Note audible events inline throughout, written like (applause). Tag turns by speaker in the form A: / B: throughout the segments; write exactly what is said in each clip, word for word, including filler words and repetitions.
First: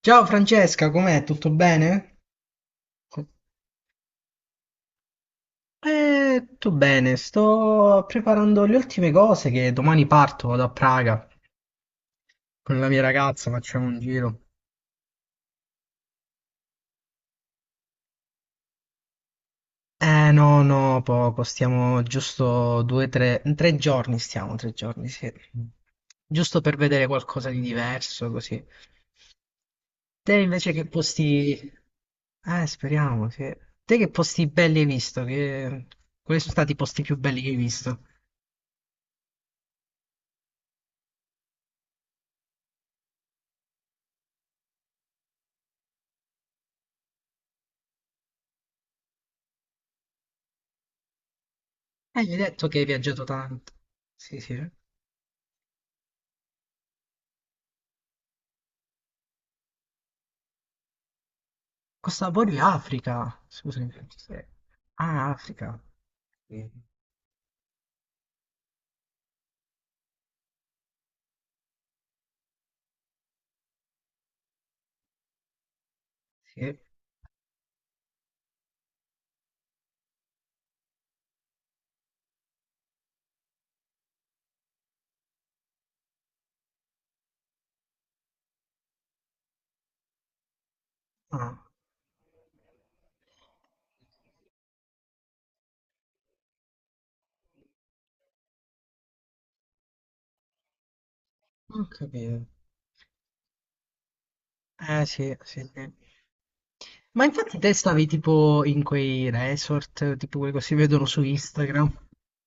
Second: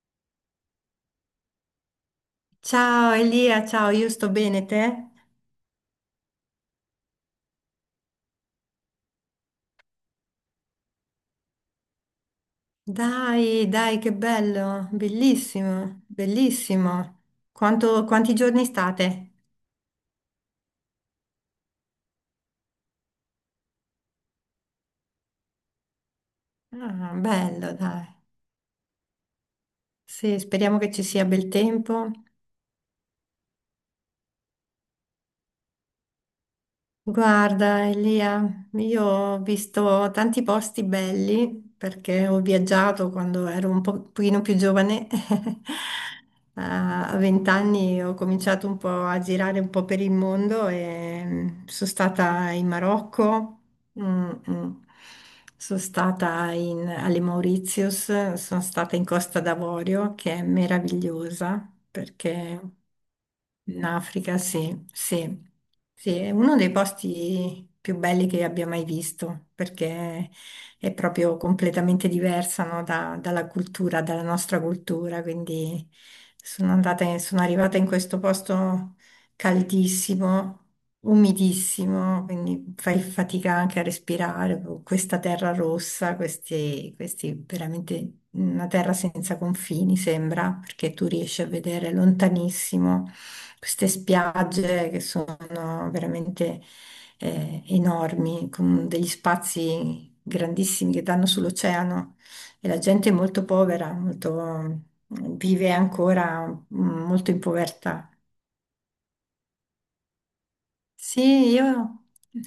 A: Ciao Francesca, com'è? Tutto bene?
B: Ciao Elia, ciao, io sto bene, te?
A: Eh, tutto bene, sto preparando le ultime cose che domani parto, vado a Praga con la mia ragazza,
B: Dai,
A: facciamo un
B: dai, che
A: giro.
B: bello, bellissimo, bellissimo. Quanto- quanti giorni state?
A: Eh no, no, poco, stiamo giusto due, tre, tre giorni stiamo, tre giorni, sì. Giusto per vedere
B: Ah,
A: qualcosa di
B: bello, dai.
A: diverso, così. Te
B: Sì,
A: invece
B: speriamo
A: che
B: che ci sia bel
A: posti...
B: tempo.
A: Eh, speriamo, sì. Te che posti belli hai visto? Che... Quali sono stati i posti più belli che hai
B: Guarda,
A: visto?
B: Elia, io ho visto tanti posti belli perché ho viaggiato quando ero un po- pochino più giovane. (laughs) A vent'anni ho cominciato un po' a girare un po' per il mondo e mm, sono
A: Eh, gli hai
B: stata
A: detto
B: in
A: che hai viaggiato
B: Marocco,
A: tanto.
B: mm,
A: Sì, sì.
B: mm, sono stata in- alle Mauritius, sono stata in Costa d'Avorio che è meravigliosa
A: Costa d'Avorio,
B: perché
A: è Africa.
B: in
A: Scusami. Sì.
B: Africa, sì,
A: Ah,
B: sì,
A: Africa.
B: sì, è uno
A: Sì.
B: dei posti più belli che abbia mai visto, perché è proprio completamente diversa, no, da- dalla cultura, dalla nostra cultura, quindi sono
A: Sì.
B: andata, in- sono arrivata in questo posto caldissimo, umidissimo, quindi fai fatica anche a respirare con questa terra rossa, questi, questi veramente una terra senza confini sembra, perché tu riesci a
A: Ah,
B: vedere lontanissimo queste spiagge che sono veramente eh, enormi, con degli spazi grandissimi che danno
A: ho
B: sull'oceano
A: capito.
B: e la gente è molto povera, molto,
A: Eh, sì, sì,
B: vive
A: sì.
B: ancora mm,
A: Ma
B: molto in
A: infatti te stavi
B: povertà.
A: tipo in quei resort, tipo quelli che si vedono su
B: Sì,
A: Instagram,
B: io,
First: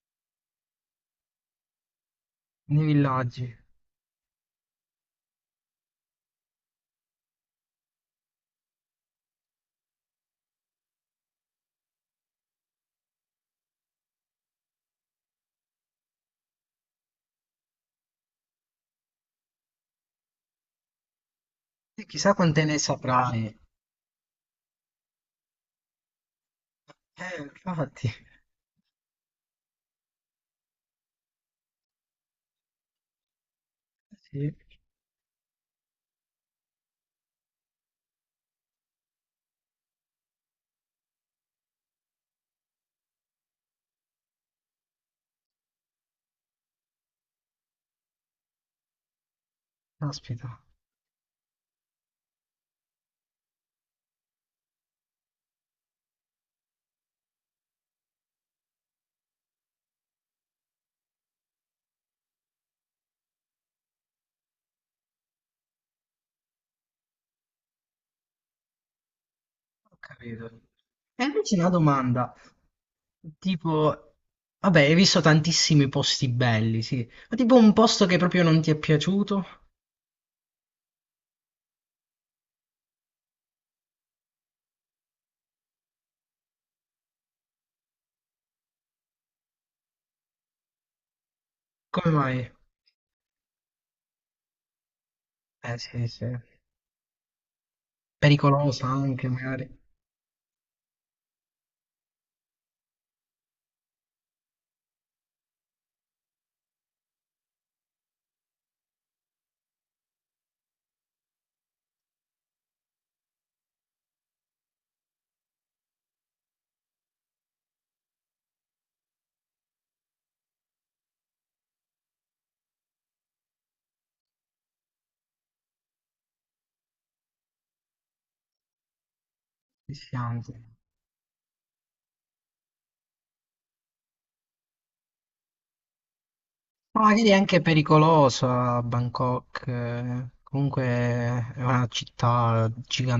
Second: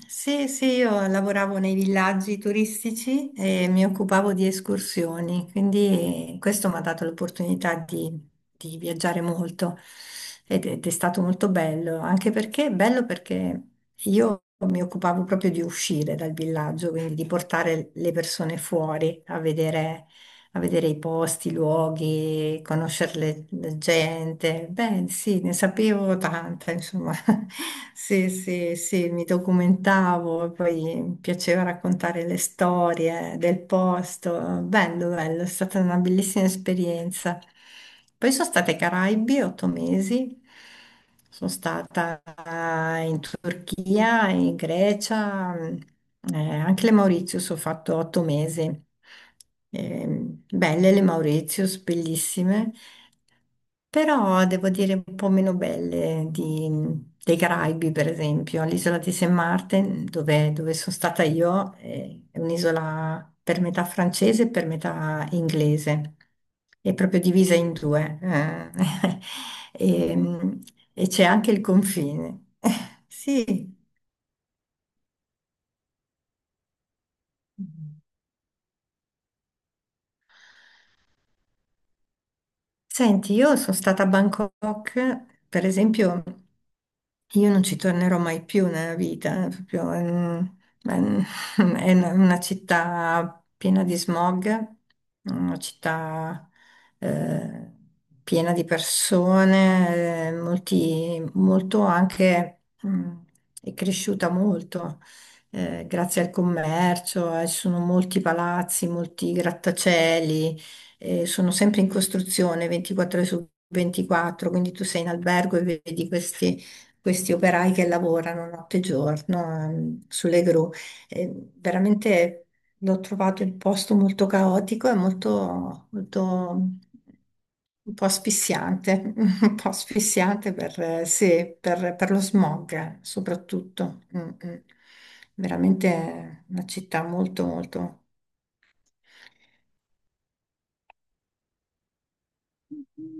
B: sì, sì, io lavoravo nei villaggi
A: nei
B: turistici
A: villaggi.
B: e mi occupavo di escursioni, quindi questo mi ha dato l'opportunità di, di viaggiare molto ed, ed è stato molto bello, anche perché bello perché io mi occupavo proprio di uscire dal villaggio, quindi di portare le persone fuori a vedere, a vedere i posti, i
A: E chissà
B: luoghi,
A: quante ne
B: conoscere le-
A: saprai.
B: la gente. Beh, sì, ne sapevo tanta, insomma.
A: Eh,
B: (laughs)
A: infatti.
B: Sì, sì, sì, mi documentavo e poi mi piaceva raccontare le storie del
A: Sì.
B: posto. Bello, bello, è stata una bellissima esperienza. Poi sono state ai Caraibi otto mesi, sono stata in Turchia Turchia, in Grecia, mh, eh, anche le Mauritius ho fatto otto mesi. Ehm,
A: Caspita.
B: belle le Mauritius, bellissime, però devo dire un po' meno belle di, dei Caraibi, per esempio. All'isola di Saint Martin, dove, dove sono stata io, eh, è un'isola per metà francese e per metà inglese, è proprio divisa in due, eh. (laughs)
A: Ho
B: E,
A: capito.
B: e
A: E
B: c'è anche
A: invece
B: il
A: una domanda,
B: confine. (laughs) Sì.
A: tipo, vabbè, hai visto tantissimi posti belli, sì, ma tipo un posto che proprio non ti è piaciuto?
B: Senti, io sono stata a Bangkok, per esempio, io non ci tornerò mai più nella vita, è proprio, mm, è un- (laughs) è una
A: Come
B: una
A: mai?
B: città piena di smog, una
A: Eh sì, sì.
B: città eh, piena di
A: Pericolosa anche, magari.
B: persone, eh, molti, molto anche, mm, è cresciuta molto eh, grazie al commercio, eh, ci sono molti palazzi, molti grattacieli eh, sono sempre in costruzione ventiquattro ore su ventiquattro, quindi tu sei in albergo e vedi questi, questi operai che lavorano notte e giorno, ehm, sulle gru. Eh, veramente l'ho trovato il posto molto caotico e molto, molto un po' asfissiante, (laughs) un po'
A: Rischiante.
B: asfissiante per, eh, sì, per- per lo smog eh, soprattutto. Mm, mm. Veramente una
A: Ma
B: città
A: magari è
B: molto,
A: anche
B: molto.
A: pericolosa Bangkok, eh, comunque è una città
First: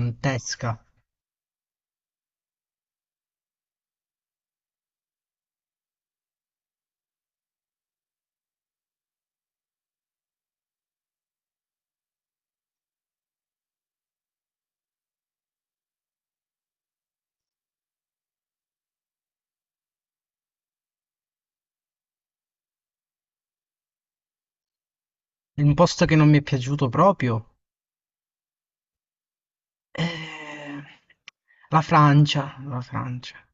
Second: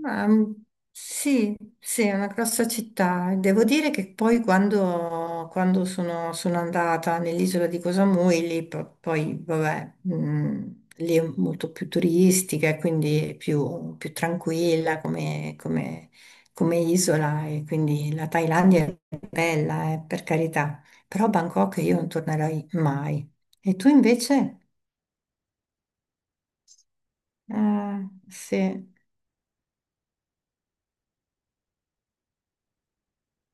B: Ma, mm, sì, sì, è una grossa città. E devo dire che poi quando, quando sono, sono andata nell'isola di Koh Samui, lì po- poi, vabbè, mm, lì è molto più turistica e quindi è più, più tranquilla come, come- come isola e quindi la Thailandia è bella, eh, per carità, però Bangkok io non tornerei mai. E tu invece?
A: Un posto che non mi è piaciuto proprio?
B: Ah, sì,
A: Eh, La Francia, la Francia.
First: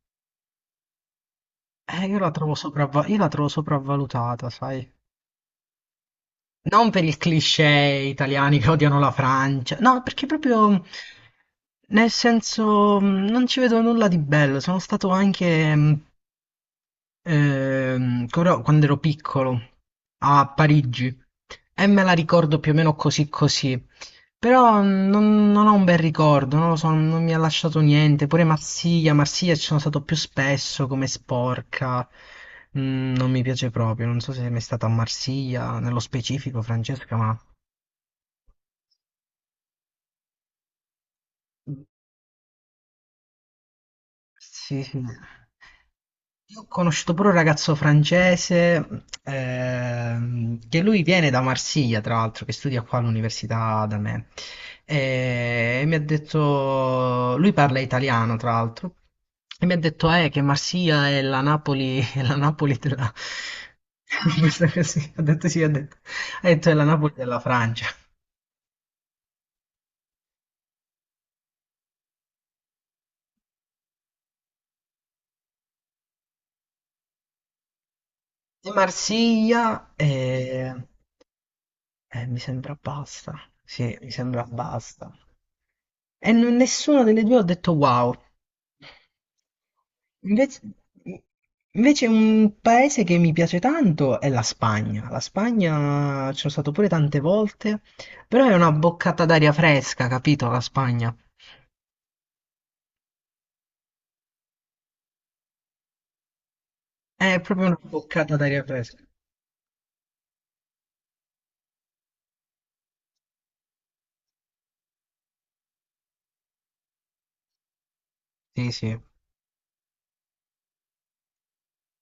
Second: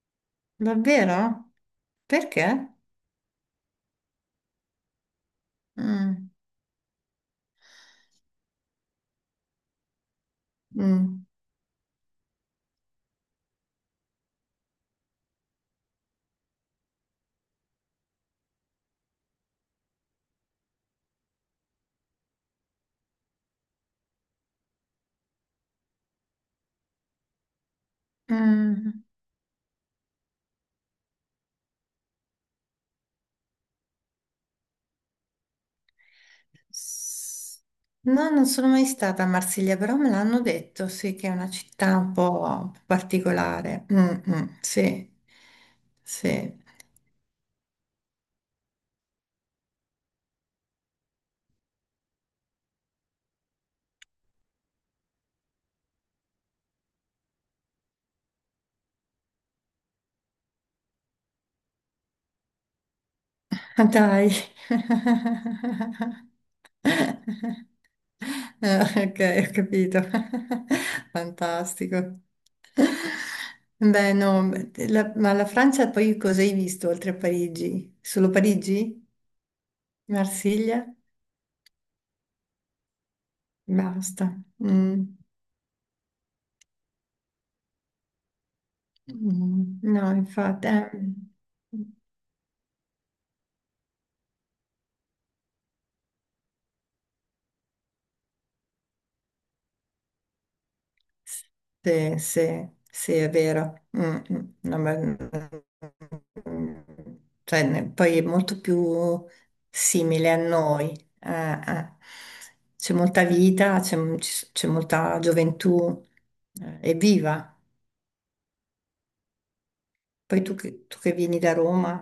B: davvero?
A: Eh, io la trovo
B: Perché?
A: sopravva- io la trovo sopravvalutata, sai?
B: Mm.
A: Non per il cliché italiani che odiano la Francia, no, perché proprio
B: Mm.
A: nel senso mh, non ci vedo nulla di bello. Sono stato anche mh, ehm, però quando ero piccolo a Parigi e me la ricordo più o meno così così. Però mm, non, non ho un bel ricordo, non lo so, non mi ha lasciato niente. Pure
B: Mm.
A: Marsiglia, Marsiglia ci sono stato più spesso come sporca. Mm, non mi piace proprio, non so se è mai stata a Marsiglia, nello specifico
B: S-
A: Francesca, ma...
B: No, non sono mai stata a Marsiglia, però me l'hanno detto, sì, che è una città un po' particolare. Mm, mm,
A: Sì, sì.
B: sì, sì.
A: Io ho conosciuto pure un ragazzo francese ehm, che lui viene da Marsiglia, tra l'altro, che studia qua all'università da me. E mi ha detto, lui parla italiano, tra l'altro, e mi ha detto eh, che Marsiglia è la Napoli, (laughs) è la Napoli della...
B: Ah, dai.
A: (laughs) Questa così, ha detto sì, ha detto,
B: (laughs)
A: ha detto è la Napoli della Francia.
B: Eh, ok, ho capito. (laughs) Fantastico. Beh, no, la- ma la Francia poi cosa hai visto oltre a Parigi? Solo
A: E
B: Parigi?
A: Marsiglia, eh,
B: Marsiglia?
A: eh, mi sembra basta. Sì, mi
B: Basta.
A: sembra basta.
B: Mm.
A: E n- nessuna delle due ha detto wow.
B: Mm, no,
A: Invece,
B: infatti, eh,
A: invece un paese che mi piace tanto è la Spagna. La Spagna ci sono stato pure tante volte, però è una boccata d'aria fresca, capito? La Spagna
B: sì, sì, sì, è vero. Mm, mm, no, ma- mm,
A: è
B: cioè,
A: proprio una
B: ne- poi è
A: boccata
B: molto
A: d'aria fresca.
B: più simile a noi. Eh, eh. C'è molta vita, c'è ci- c'è molta gioventù, eh, è viva.
A: Sì, sì.
B: Poi tu che, tu che vieni da Roma.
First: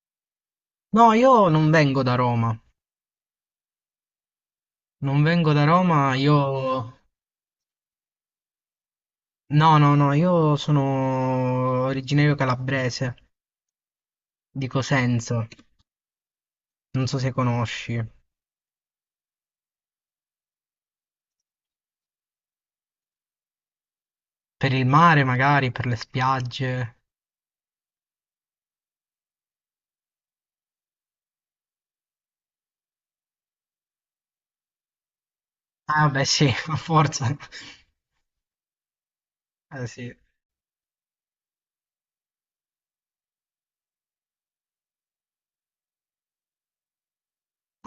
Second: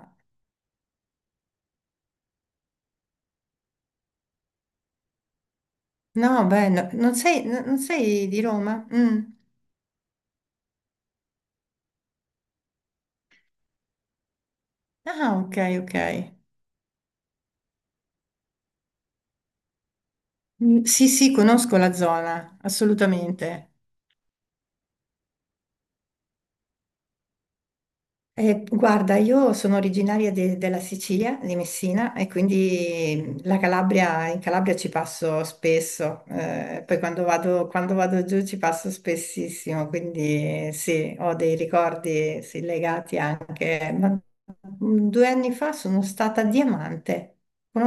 A: No, io non vengo da Roma. Non vengo da Roma, io...
B: No, beh, no, non sei, no- non sei di Roma? Mm.
A: No, no, no, io sono originario calabrese, di
B: Ah,
A: Cosenza.
B: ok, ok.
A: Non so se conosci.
B: Mm, sì, sì, conosco la zona, assolutamente.
A: Per il mare magari, per le spiagge.
B: Eh, guarda, io sono originaria de- della Sicilia, di Messina, e quindi la Calabria, in Calabria ci passo
A: Ah
B: spesso,
A: beh sì, (laughs) a
B: eh, poi quando
A: forza.
B: vado, quando vado giù ci passo
A: Eh
B: spessissimo,
A: sì.
B: quindi eh, sì, ho dei ricordi sì, legati anche. Ma mm, due anni fa sono stata a Diamante,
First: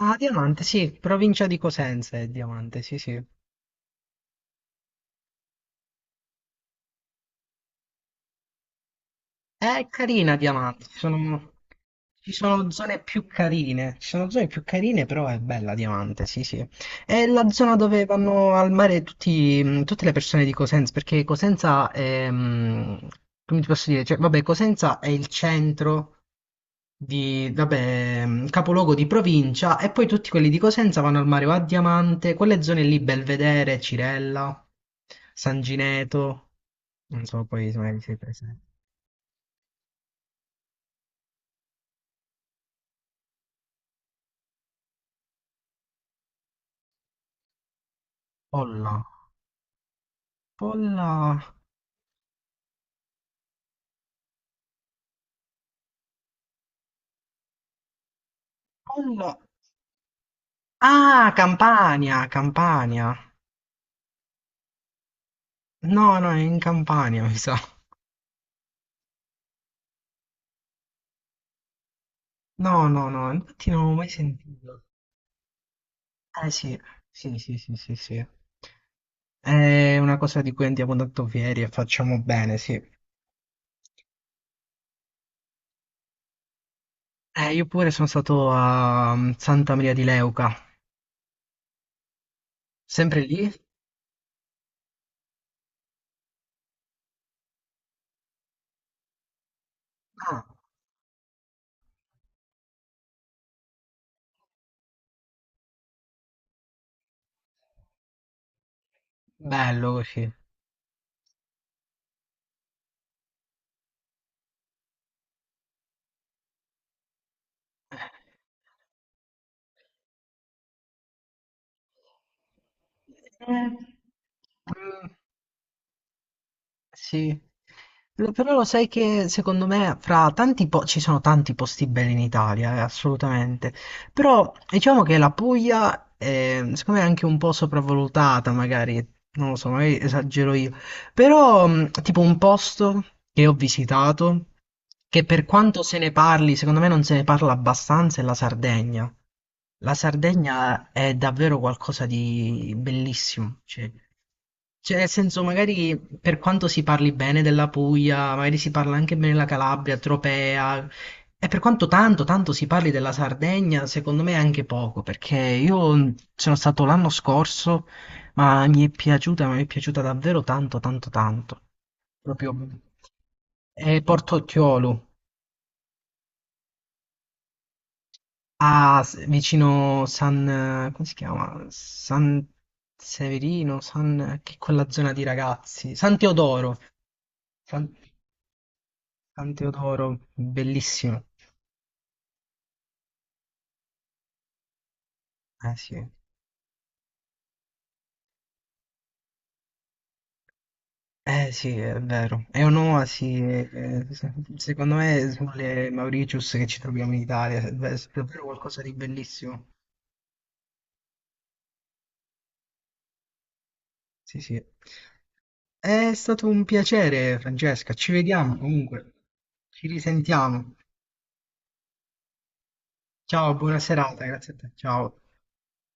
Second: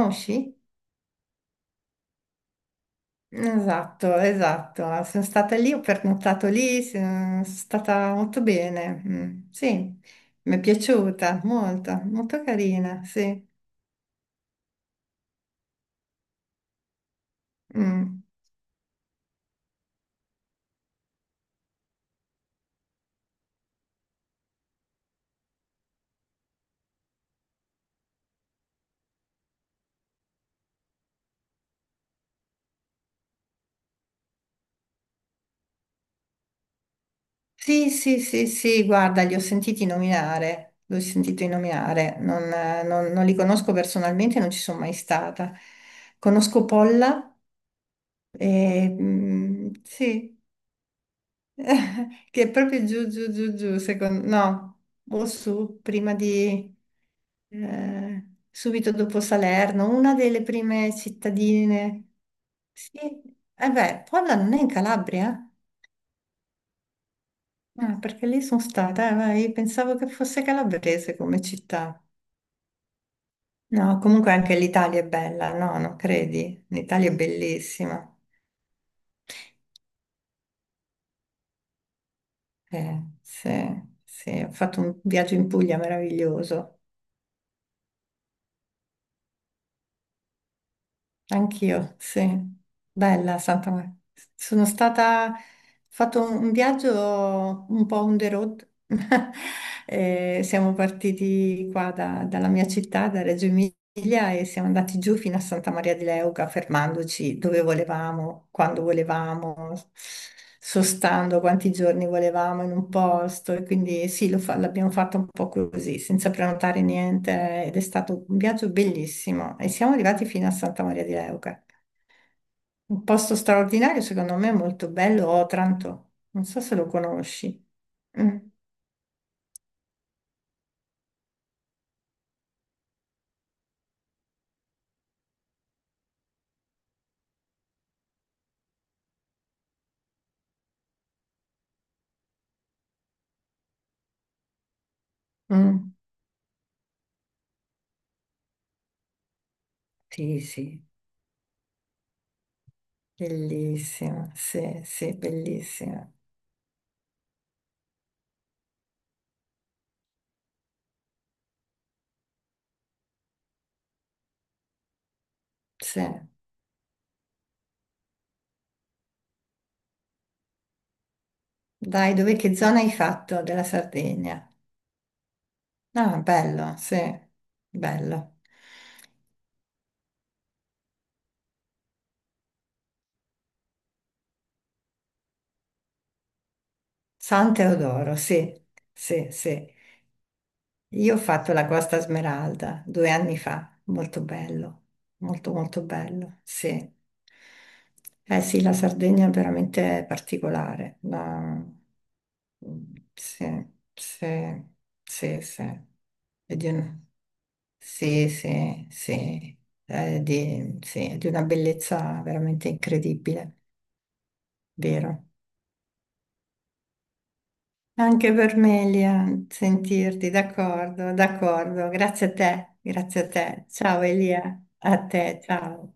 A: Ah, Diamante, sì, provincia di Cosenza è Diamante, sì sì.
B: Esatto, esatto. Sono stata lì, ho pernottato lì, se- sono stata molto bene. Mm,
A: È
B: sì,
A: carina
B: mi è
A: Diamante, ci
B: piaciuta
A: sono,
B: molto,
A: ci
B: molto
A: sono zone
B: carina,
A: più
B: sì.
A: carine, ci sono zone più carine, però è bella Diamante, sì sì. È la zona dove
B: Mm.
A: vanno al mare tutti, mh, tutte le persone di Cosenza, perché Cosenza è, mh, come ti posso dire, cioè, vabbè, Cosenza è il centro di, vabbè, mh, capoluogo di provincia e poi tutti quelli di Cosenza vanno al mare o a Diamante, quelle zone lì, Belvedere, Cirella, San Gineto, non so poi se
B: Sì,
A: mai sei
B: sì, sì,
A: presente.
B: sì, guarda, li ho sentiti nominare, li ho sentiti nominare, non, eh, non- non li conosco personalmente, non ci sono mai stata. Conosco Polla, e,
A: Olla.
B: mm, sì.
A: Polla,
B: (laughs) Che è proprio giù, giù, giù, giù, secondo... no, o su, prima di... eh, subito dopo
A: Polla.
B: Salerno, una delle prime
A: Ah,
B: cittadine.
A: Campania,
B: Sì,
A: Campania.
B: eh beh, Polla non è in Calabria?
A: No, no, è in Campania, mi sa.
B: Eh? Ah, perché lì sono stata, eh, ma io pensavo che fosse calabrese come città.
A: No, no, no, infatti non l'avevo
B: No,
A: mai
B: comunque anche
A: sentito.
B: l'Italia è bella, no, non
A: Eh
B: credi?
A: sì,
B: L'Italia è
A: sì, sì, sì, sì,
B: bellissima.
A: sì. È una cosa di cui andiamo tanto fieri e facciamo bene, sì.
B: Eh, sì, sì, ho fatto un viaggio in Puglia meraviglioso.
A: Eh, io pure sono stato a mm, Santa Maria di Leuca.
B: Anch'io, sì.
A: Sempre
B: Bella
A: lì?
B: Santa Maria. Sono stata, fatto un un viaggio un po' on the road. (laughs) Eh,
A: Ah,
B: siamo partiti qua da- dalla mia città, da Reggio Emilia, e siamo andati giù fino a Santa Maria di Leuca, fermandoci dove volevamo, quando volevamo,
A: bello così.
B: sostando quanti giorni volevamo in un posto. E quindi sì, lo fa- l'abbiamo fatto un po' così, senza prenotare niente, ed è stato un viaggio bellissimo. E siamo arrivati fino a Santa Maria di Leuca. Un posto
A: Eh,
B: straordinario, secondo me, molto
A: mm,
B: bello, Otranto. Non so se lo
A: sì.
B: conosci.
A: Lo-
B: Mm,
A: Però lo sai che secondo me fra tanti po- ci sono tanti posti belli in Italia, eh, assolutamente. Però diciamo che la Puglia eh, secondo me è anche un po' sopravvalutata, magari, non lo so, magari esagero io. Però mh, tipo un posto che ho visitato, che per quanto
B: mm,
A: se ne parli, secondo me non se ne parla abbastanza, è la Sardegna. La
B: sì, sì,
A: Sardegna è davvero qualcosa di bellissimo. Cioè.
B: bellissima, sì,
A: Cioè, nel
B: sì,
A: senso, magari
B: bellissima.
A: per quanto si parli bene della Puglia, magari si parla anche bene della Calabria, Tropea, e per quanto tanto, tanto si parli della Sardegna, secondo me anche poco, perché
B: Sì.
A: io sono stato l'anno scorso, ma mi è piaciuta, ma mi è piaciuta davvero tanto, tanto, tanto.
B: Dai, dove,
A: Proprio.
B: che zona hai fatto della
A: E
B: Sardegna?
A: Portocchiolo,
B: Ah, bello, sì, bello.
A: a, s- vicino San, eh, come si chiama? San Severino, San, che è quella zona di ragazzi, San Teodoro.
B: San
A: San-
B: Teodoro, sì, sì,
A: San
B: sì.
A: Teodoro,
B: Io ho
A: bellissimo.
B: fatto la Costa Smeralda due anni fa, molto bello, molto
A: Eh
B: molto
A: sì,
B: bello, sì. Eh sì, la Sardegna è veramente particolare.
A: eh
B: La-
A: sì, è vero. È un'oasi,
B: Sì,
A: eh, se-
B: sì,
A: secondo me,
B: sì, sì.
A: sulle Mauritius
B: È
A: che
B: di
A: ci
B: un-
A: troviamo in Italia, è
B: Sì,
A: davvero qualcosa
B: sì,
A: di
B: sì.
A: bellissimo.
B: È di... sì, è di una bellezza veramente incredibile,
A: Sì, sì.
B: vero?
A: È stato un piacere, Francesca. Ci
B: Anche
A: vediamo
B: per me,
A: comunque.
B: Elia,
A: Ci
B: sentirti,
A: risentiamo.
B: d'accordo, d'accordo. Grazie a te, grazie a
A: Ciao,
B: te.
A: buona
B: Ciao
A: serata, grazie a
B: Elia,
A: te.
B: a
A: Ciao.
B: te, ciao.